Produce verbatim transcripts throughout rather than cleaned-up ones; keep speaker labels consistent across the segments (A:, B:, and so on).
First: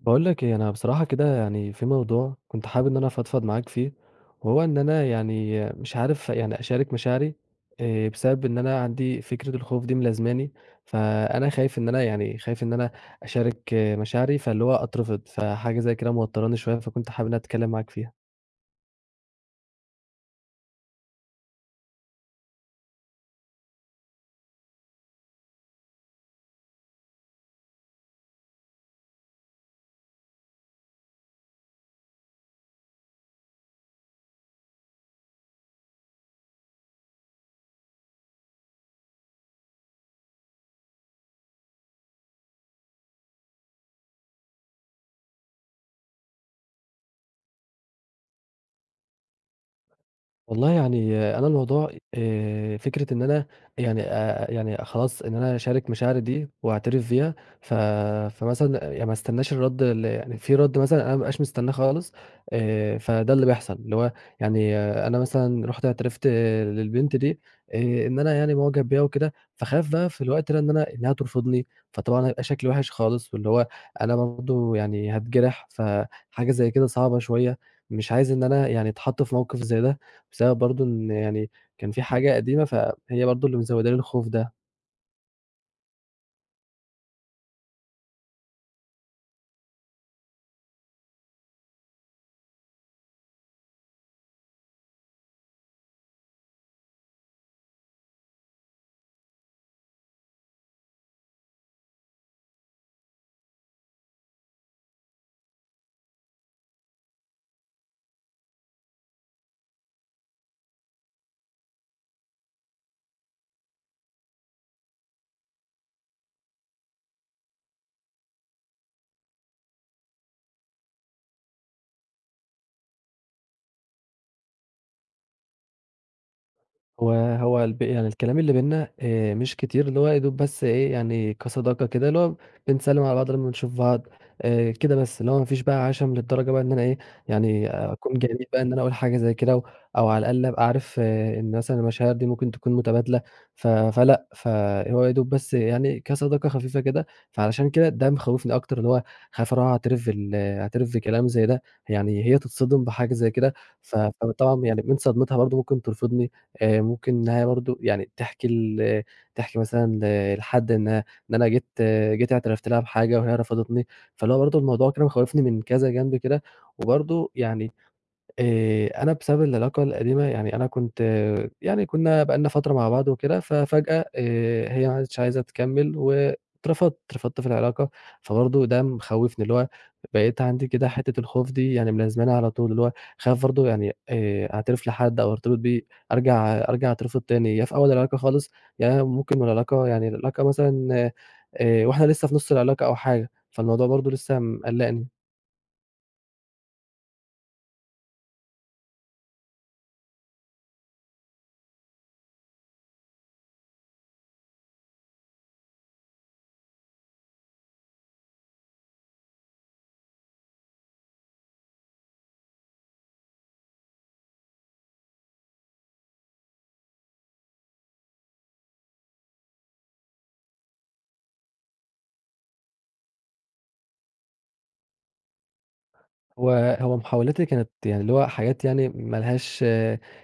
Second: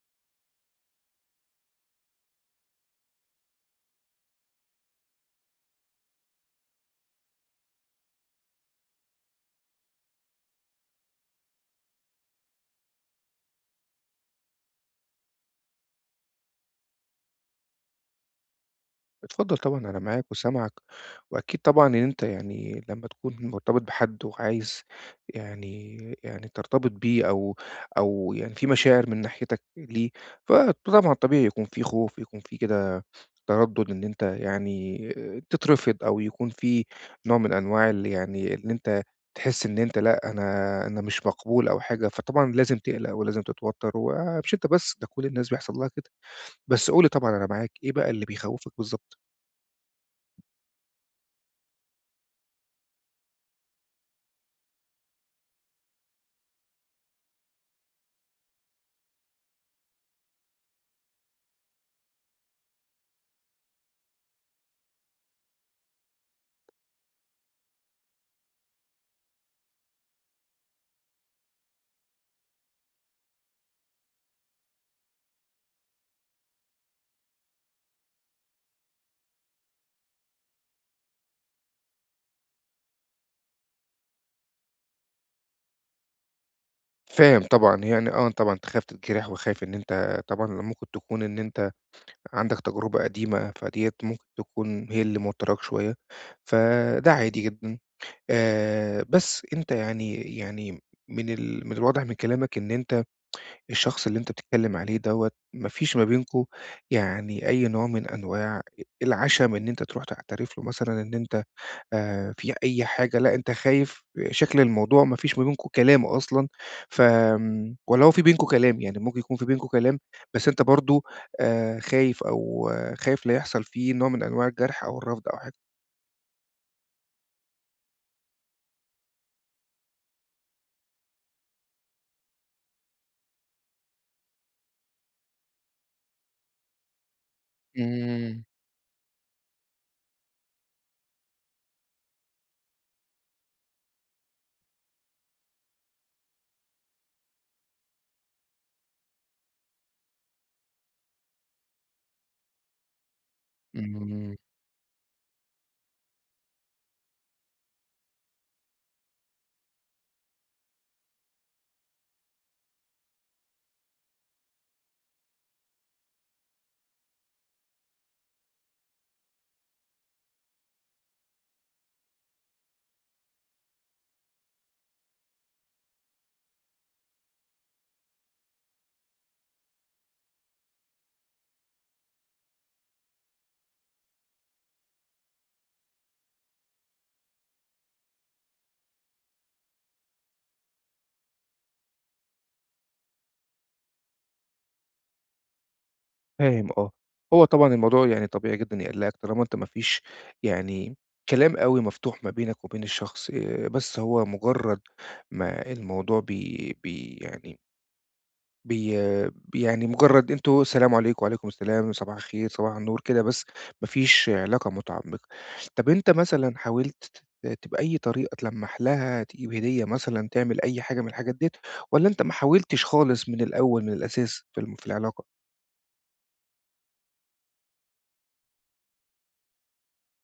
A: باقول لك إيه، أنا بصراحة كده يعني في موضوع كنت حابب إن أنا أفضفض معاك فيه، وهو إن أنا يعني مش عارف يعني أشارك مشاعري آآ بسبب إن أنا عندي فكرة الخوف دي ملازماني، فأنا خايف إن أنا يعني خايف إن أنا أشارك آه، مشاعري، فاللي هو أترفض، فحاجة زي كده موتّراني شوية، فكنت حابب إن أنا أتكلّم معاك فيها.
B: اتفضل طبعًا أنا معاك وسامعك، وأكيد طبعًا إن أنت يعني لمّا تكون مرتبط بحد وعايز يعني يعني ترتبط بيه أو أو يعني في مشاعر من ناحيتك ليه، فطبعًا طبيعي يكون في خوف، يكون في كده تردُّد إن أنت يعني تترفض أو يكون في نوع من أنواع ال يعني إن أنت تحس إن أنت لأ، أنا أنا مش مقبول أو حاجة، فطبعًا لازم تقلق ولازم تتوتر ومش أنت بس، ده كل الناس بيحصل لها كده. بس قُل لي طبعًا أنا معاك، إيه بقى اللي بيخوّفك بالضبط؟
A: والله يعني آه، أنا الموضوع آآ فكرة إن أنا يعني آآ يعني خلاص إن أنا أشارك مشاعري دي وأعترف بيها، ف فمثلًا يعني ما استناش الرَد ال يعني في رَد مثلًا أنا ما بابقاش مستناه خالص. آآ فده اللي بيحصل، اللي هو يعني آه، أنا مثلًا رُحت اعترفت آه، للبنت دي آآ إن أنا يعني معجب بيها وكده، فاخاف بقى في الوقت ده إن أنا إنها ترفضني، فطبعًا هيبقى شكلي وِحِش خالص، واللي هو أنا برضه يعني هاتجرح، فحاجة زي كده صعبة شوية، مش عايز إن أنا يعني أتحط في موقف زي ده. بسبب برضه إن يعني كان في حاجة قديمة، فهي برضه اللي مزوّده لي الخوف ده.
B: فاهم طبعًا، يعني آه طبعًا أنت خايف تتجرح وخايف إن أنت طبعًا لما ممكن تكون إن أنت عندك تجربة قديمة، فديّة ممكن تكون هي اللي موتّراك شوية، فده عادي جدًا. آآ بس أنت يعني يعني من ال من الواضح من كلامك إن أنت الشخص اللي أنت بتتكلّم عليه دوّة ما فيش ما بينكم يعني أي نوع من أنواع العَشَم إن أنت تروح تعترف له مثلًا إن أنت آآ في أي حاجة، لأ أنت خايف شكل الموضوع ما فيش ما بينكم كلام أصلًا، فآمم والّا هو في بينكم كلام، يعني ممكن يكون في بينكم كلام بس أنت برضه آآ خايف أو آه، خايف لا يحصل فيه نوع من أنواع الجرح أو الرفض أو حاجة؟
A: هو هو الب يعني الكلام اللي بيننا آآ مش كتير، اللي هو يا دوب بس إيه، يعني كصداقة كده، اللي هو بنسلِّم على بعض لمّا نشوف بعض آآ كده بس، اللي هو ما فيش بقى عَشَم للدرجة بقى إن أنا إيه، يعني أكون
B: إمم،
A: جميل بقى إن أنا أقول حاجة زي كده، أو أو على الأقل أبقى عارف آه، إن مثلًا المشاعر دي ممكن تكون متبادلة. ف فلأ، فهو يا دوب بس يعني كصداقة خفيفة كده، فعلشان كده ده مخوّفني أكتر، اللي هو خايف أروح أعترف بال أعترف بكلام زي ده، يعني هي تتصدم بحاجة زي كده. ف
B: إمم.
A: فطبعًا يعني من صدمتها برضه ممكن ترفضني. آآ ممكن إنها برضه يعني تحكي ل تحكي مثلًا ل لحد إنها إن أنا جيت آه، جيت اعترفت لها بحاجة وهي رفضتني، فاللي هو برضه الموضوع كده مخوّفني من كذا جنب كده، وبرضه يعني آآ أنا بسبب العلاقة القديمة يعني أنا كنت يعني كُنّا بقى لنا فترة مع بعض وكده، ففجأة آآ هي ما عادتش عايزة تكمّل واترفضت، اترفضت في العلاقة، فبرضه ده مخوّفني اللي هو بقيت عندي كده حتّة الخوف دي يعني ملازماني على طول، اللي هو خايف برضه يعني آآ أعترف لحد أو أرتبط بيه أرجع أرجع أترفض تاني، يا في أول العلاقة خالص، يا أنا ممكن والعلاقة يعني العلاقة مثلًا آآ وإحنا لسه في نُص العلاقة أو حاجة، فالموضوع برضه لسه مقلّقني.
B: فاهم آه، هو طبعًا الموضوع يعني طبيعي جدًا يقلقك طالما أنت ما فيش يعني كلام أوي مفتوح ما بينك وبين الشخص، آآ بس هو مجرد ما الموضوع بي بي يعني بي يعني مجرد أنتم السلام عليكم، وعليكم السلام، صباح الخير، صباح النور، كده بس، ما فيش علاقة متعمقة. طب أنت مثلًا حاولت ت بأي طريقة تلمّح لها، تجيب هدية مثلًا، تعمل أي حاجة من الحاجات ديّة، والّا أنت ما حاولتش خالص من الأول من الأساس في الم في العلاقة؟
A: هو هو محاولاتي كانت يعني اللي هو حاجات يعني ما لهاش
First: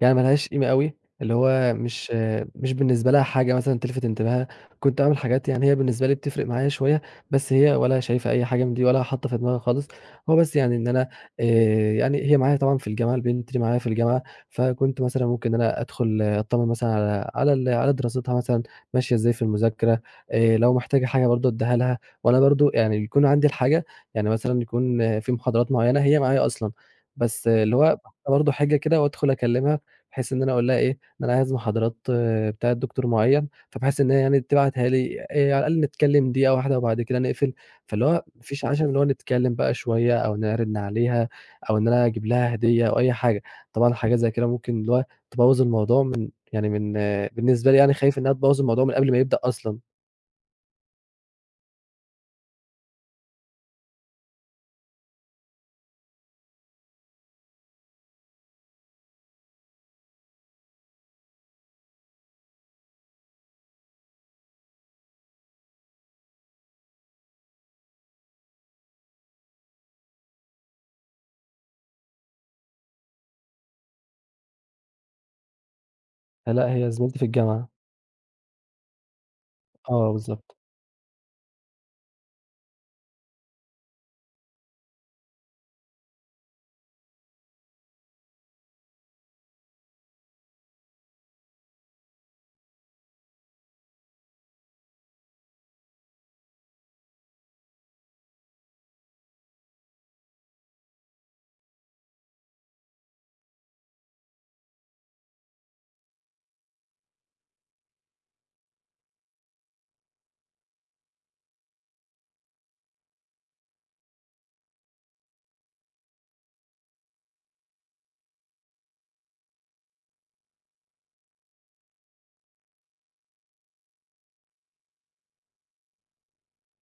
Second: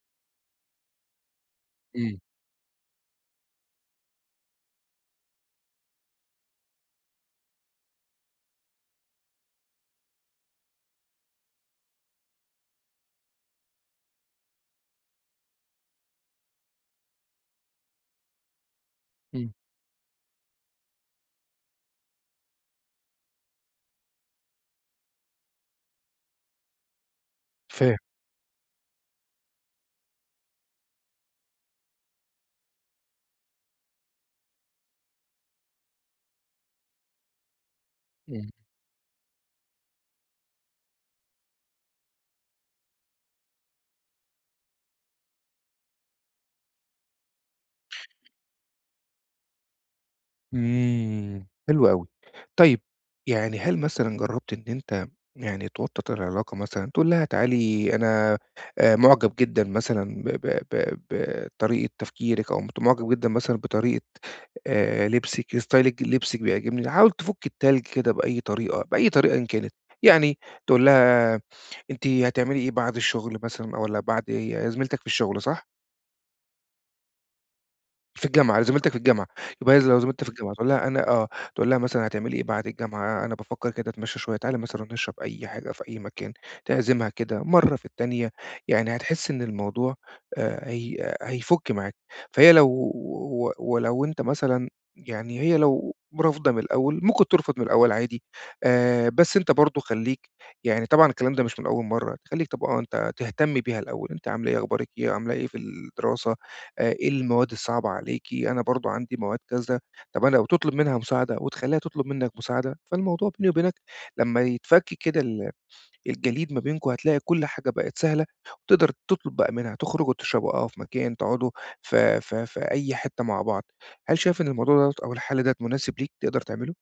A: يعني ما لهاش قيمة أوي، اللي هو مش
B: إمم،
A: مش بالنسبة لها حاجة مثلًا تلفت انتباهها، كنت أعمل حاجات يعني هي بالنسبة لي بتفرق معايا شوية، بس هي ولا شايفة أي حاجة من دي ولا حاطة في دماغها خالص، هو بس يعني إن أنا آآ يعني هي معايا طبعًا في الجامعة، البنت دي معايا في الجامعة، فكنت مثلًا ممكن إن أنا أدخل أطمن مثلًا على على ال على دراستها مثلًا ماشية إزاي في
B: إمم.
A: المذاكرة، آآ لو محتاجة حاجة برضه أدّيها لها، وأنا برضه يعني يكون عندي الحاجة يعني مثلًا يكون في محاضرات معيّنة هي معايا أصلًا، بس اللي
B: فاهم.
A: هو باحط برضه حاجة كده وأدخل أكلمها، بحيث إن أنا أقول لها إيه، إن أنا عايز محاضرات بتاعة دكتور معيّن، فبحيث إن هي يعني تبعتها لي آآ، على الأقل نتكلم دقيقة واحدة وبعد كده نقفل، فاللي هو ما فيش عَشَم اللي هو نتكلم بقى شوية أو نرِن عليها أو إن أنا أجيب لها هدية أو أي حاجة، طبعًا حاجة زي كده ممكن اللي هو تبوّظ الموضوع من يعني من بالنسبة لي يعني خايف إنها تبوّظ الموضوع من قبل ما يبدأ أصلًا.
B: إمم، حلو أوي. طيب يعني هل مثلًا جرّبت إن أنت يعني توطّد العلاقة مثلًا، تقول لها تعالي أنا آآ معجب جدًا مثلًا ب ب ب بطريقة تفكيرِك أو مت معجب جدًا مثلًا بطريقة آآ لبسِك، ستايل ج لبسِك بيعجبني، حاول تفُك التلج كده بأي طريقة، بأي طريقة إن كانت. يعني تقول لها أنتِ هتعملي إيه بعد الشغل مثلًا والّا بعد هي زميلتك في الشغل صح؟
A: فلأ، هي زميلتي في الجامعة.
B: في الجامعة، زميلتك في الجامعة، يبقى هي لو
A: آه،
B: زميلتك في الجامعة
A: بالضبط.
B: تقول لها أنا آه، تقول لها مثلًا هتعملي إيه بعد الجامعة؟ أنا بافكّر كده أتمشى شوية، تعالي مثلًا نروح نشرب أي حاجة في أي مكان، تعزمها كده مرّة في التانية، يعني هتحس إن الموضوع آآ هي هيفُك معاك، فهي لو و ولو أنت مثلًا يعني هي لو رافضة من الأول، ممكن ترفض من الأول عادي، آآ بس أنت برضه خلّيك يعني طبعًا الكلام ده مش من أول مرّة، خلّيك طب آه، أنت تهتم بيها الأول، أنتِ عاملة إيه، أخبارِك إيه، عاملة إيه في الدراسة، آآ إيه المواد الصعبة عليكِ، أنا برضه عندي مواد كذا، طَب أنا وتطلب منها مساعدة وتخلّيها تطلب منك مساعدة، فالموضوع بيني وبينك لمّا يتفك كده ال الجليد ما بينكم هتلاقي كل حاجة بقت سهلة، وتقدر تطلب بقى منها، تخرجوا تشربوا قهوة في مكان، تقعدوا في في في أي حتة مع بعض. هل شايف إن الموضوع دوّة أو الحل ده مناسب ليك تقدر تعمله؟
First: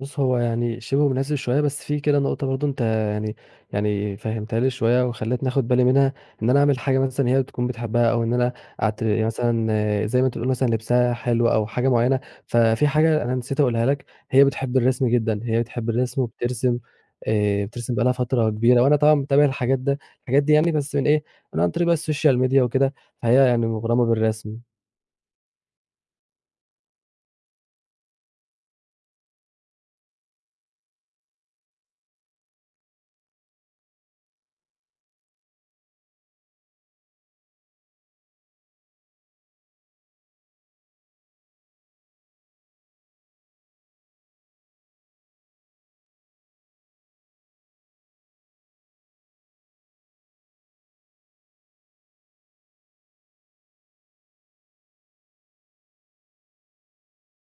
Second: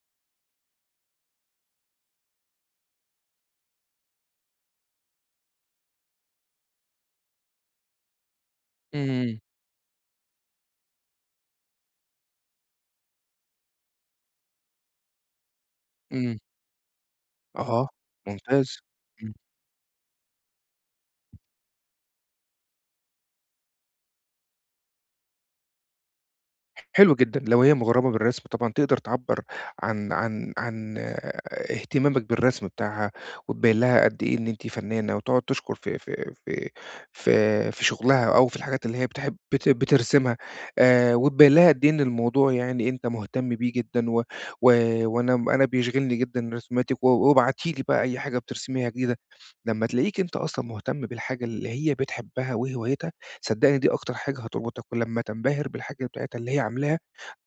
A: بُص، هو يعني شِبه مناسب شوية، بس في كده نقطة برضه أنت يعني يعني فهّمتها لي شوية وخلّيتني آخُد بالي منها، إن أنا أعمل حاجة مثلًا هي تكون بتحبّها أو إن أنا أعت
B: إمم،
A: مثلًا آه، زي ما أنت بتقول مثلًا لِبسها حلو أو حاجة معيّنة، ففي حاجة أنا نسيت أقولها لك، هي بتحب الرسم جدًا، هي بتحب الرسم
B: إمم.
A: وبترسم، آآ
B: آه،
A: بترسم بقى لها فترة
B: ممتاز.
A: كبيرة وأنا طبعًا متابع الحاجات ده الحاجات دي يعني بس من إيه، من عن طريق بقى السوشيال ميديا وكده، فهي يعني مُغرمة بالرسم.
B: حلو جدًا، لو هي مغرّمة بالرسم طبعًا تقدر تعبّر عن عن عن آه، اهتمامك بالرسم بتاعها، وتبيّن لها قد إيه إن أنتِ فنّانة، وتقعد تشكر في في في في في شغلها أو في الحاجات اللي هي بتحب بت بترسمها، آآ، وتبيّن لها قد إيه إن الموضوع يعني أنت مهتم بيه جدًا، و و وأنا أنا بيشغلني جدًا رسوماتِك، و وابعتي لي بقى أي حاجة بترسميها جديدة، لمّا تلاقيك أنت أصلًا مهتم بالحاجة اللي هي بتحبها وهوايتها صدّقني دي أكتر حاجة هتربطك، ولمّا تنبهر بالحاجة بتاعتها اللي هي عاملاها،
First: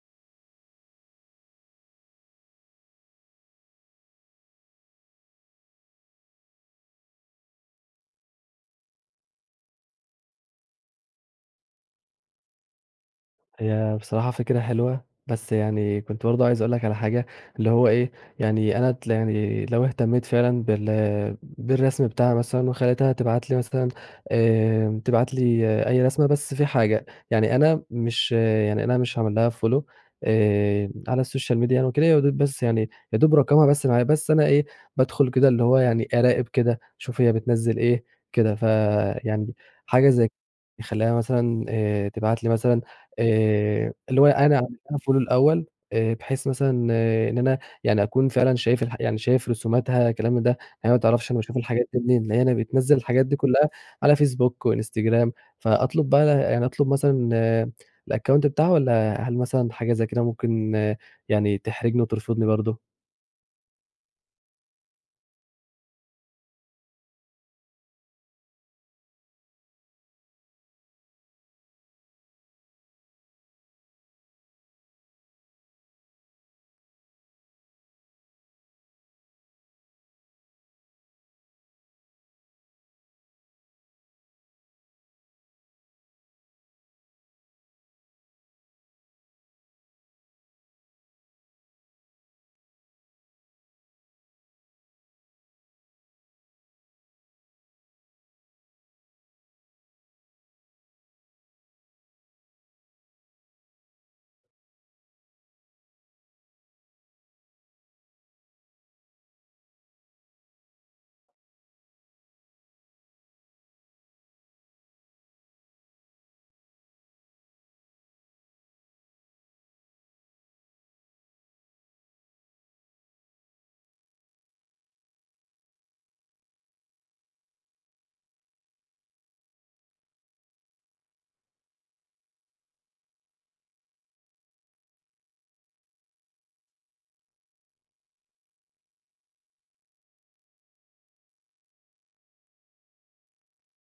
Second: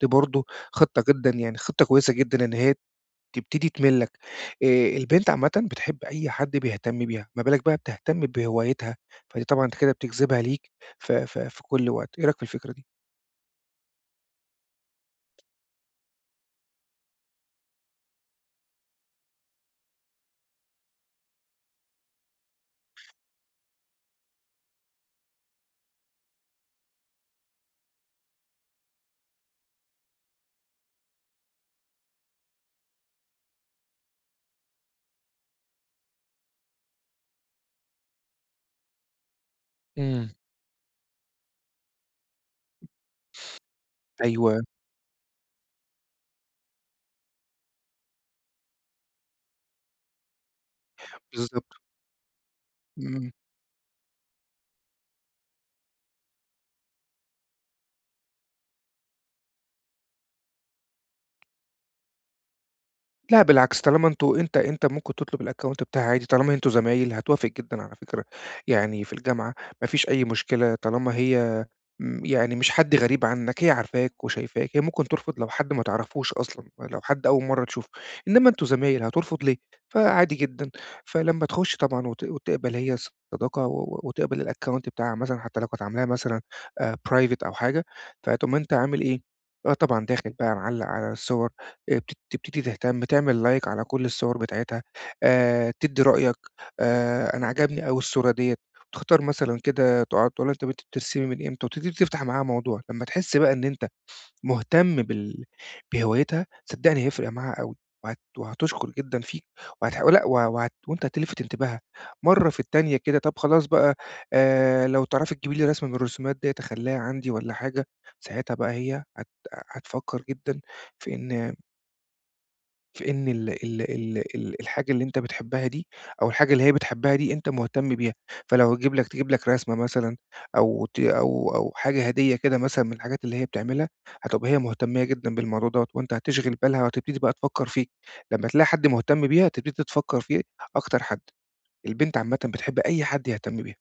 B: دي برضه خطة جدًا يعني خطة كويسة جدًا إن هي تبتدي تمِلّك. آآ البنت عامةً بتحب أي حد بيهتم بيها، ما بالك بقى بتهتم بهوايتها، فدي طبعًا أنت كده بتجذبها ليك ف ف في كل وقت. إيه رأيك في الفكرة دي؟
A: هي بصراحة فكرة حلوة، بس يعني كنت برضه عايز أقول لك على حاجة، اللي هو إيه، يعني أنا ت يعني لو اهتميت فعلًا بال بالرسم بتاعها مثلًا وخليتها تبعت لي مثلًا، آمم، تبعت لي آه، أي رسمة، بس في حاجة، يعني أنا مش آه، يعني أنا مش هاعمل لها follow آآ، على السوشيال ميديا يعني وكده، يا دوب بس يعني يا دوب رقمها بس معايا، بس أنا إيه، بادخل كده اللي هو يعني أراقب كده، أشوف هي بتنزّل إيه، كده. فيعني حاجة
B: إمم.
A: زي خلّيها مثلًا، آآ، تبعت لي مثلًا، آآ، اللي هو أنا
B: أيوه،
A: عملتها follow الأول، آآ، بحيث مثلًا إن أنا يعني أكون فعلًا شايف الح يعني شايف رسوماتها الكلام من ده، هي ما تعرفش أنا باشوف
B: بالضبط.
A: الحاجات دي منين، لأن هي بتنزّل الحاجات
B: إمم.
A: دي كلّها على فيسبوك وإنستجرام، فأطلب بقى يعني أطلب مثلًا الaccount بتاعه، والّا هل مثلًا حاجة زي كده ممكن يعني تحرجني وترفضني برضه؟
B: لأ بالعكس، طالما أنتم أنت أنت ممكن تطلب الأكونت بتاعها عادي، طالما أنتم زمايل هتوافق جدًا على فكرة، يعني في الجامعة ما فيش أي مشكلة، طالما هي م يعني مش حد غريب عنك، هي عارفاك وشايفاك، هي ممكن ترفض لو حد ما تعرفوش أصلًا، لو حد أول مرّة تشوفه، إنما أنتم زمايل هترفض ليه؟ فعادي جدًا، فلمّا تخش طبعًا وت وتقبل هي الصداقة و و وتقبل الأكونت بتاعها مثلًا حتى لو كانت عاملاه مثلًا آآ private أو حاجة، فتقوم أنت عامل إيه، آه طبعًا داخل بقى معلّق على الصور آآ بت تبتدي تهتم، تعمل like على كل الصور بتاعتها، آآ تدّي رأيك، آآ أنا عجبني أوي الصورة ديّة، تختار مثلًا كده تقعد تقول لها طَب أنتِ بت- بترسمي من إمتى، وتبتدي تفتح معاها موضوع، لمّا تحس بقى إن أنت مهتم بال بهوايتها، صدّقني هيفرق معاها أوي، وهت وهتشكر جدًا فيك، وهتح لأ و وهت وأنت هتلفت انتباهها، مرّة في التانية كده طَب خلاص بقى آآ لو تعرفي تجيبي لي رسمة من الرسومات ديّة أخلّيها عندي والّا حاجة، ساعتها بقى هي هت هتفكّر جدًا في إن في إن ال ال ال ال الحاجة اللي أنت بتحبها دي، أو الحاجة اللي هي بتحبها دي أنت مهتم بيها، فلو هتجيب لك تجيب لك رسمة مثلًا أو ت أو أو حاجة هدية كده مثلًا من الحاجات اللي هي بتعملها، هتبقى هي مهتمية جدًا بالموضوع دوّة، وأنت هتشغِل بالها وهتبتدي بقى تفكّر فيه، لمّا تلاقي حد مهتم بيها تبتدي تفكّر فيه أكتر حد، البنت عامةً بتحب أي حد يهتم بيها،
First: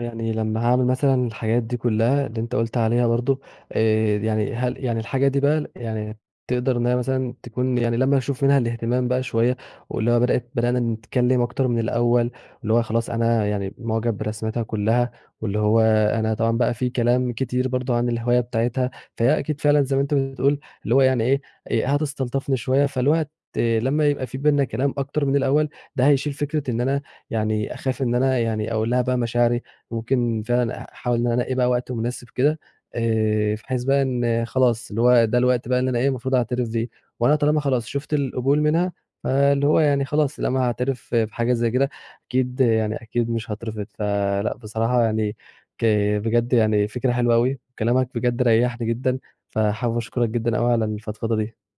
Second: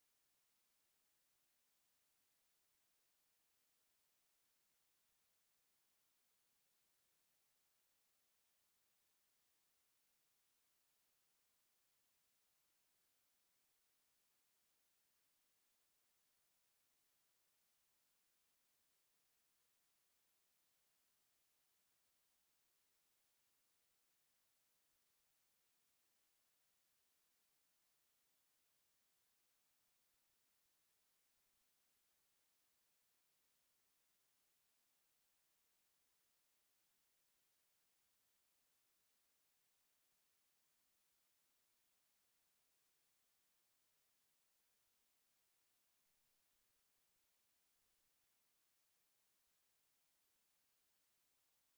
A: يعني لمّا هاعمل مثلًا الحاجات دي كلّها اللي أنت قُلت عليها برضه، آآ يعني هل يعني الحاجة دي بقى ل يعني تقدر إن هي مثلًا تكون يعني لمّا أشوف منها الاهتمام بقى شوية، واللي هو بدأت بدأنا نتكلّم أكتر من الأول، واللي هو خلاص أنا يعني معجب برسمتها كلّها، واللي هو أنا طبعًا بقى في كلام كتير برضه عن الهواية بتاعتها، فهي أكيد فعلًا زي ما أنت بتقول اللي هو يعني إيه، آآ هتستلطفني شوية، فاللي هو هت لمّا يبقى في بيننا كلام أكتر من الأول، ده هيشيل فكرة إن أنا يعني أخاف إن أنا يعني أقول لها بقى مشاعري، ممكن فعلًا أحاول إن أنا أنقي بقى وقت مناسب كده، آآ، بحيث بقى إن خلاص اللي هو ده الوقت بقى اللي أنا إيه المفروض أعترف بيه، وأنا طالما خلاص شُفت القبول منها، فاللي هو يعني خلاص لما هاعترف بحاجة زي كده أكيد يعني أكيد مش هاترفض، فلأ بصراحة يعني ك بجد يعني فكرة حلوة أوي، وكلامك بجد ريّحني جدًا، فحابب أشكرك جدًا أوي على الفضفضة دي.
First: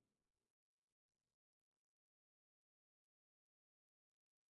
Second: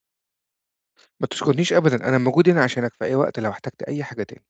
B: ما تسكتنيش أبدًا أنا موجود هنا عشانك في أي وقت لو احتجت أي حاجة تاني.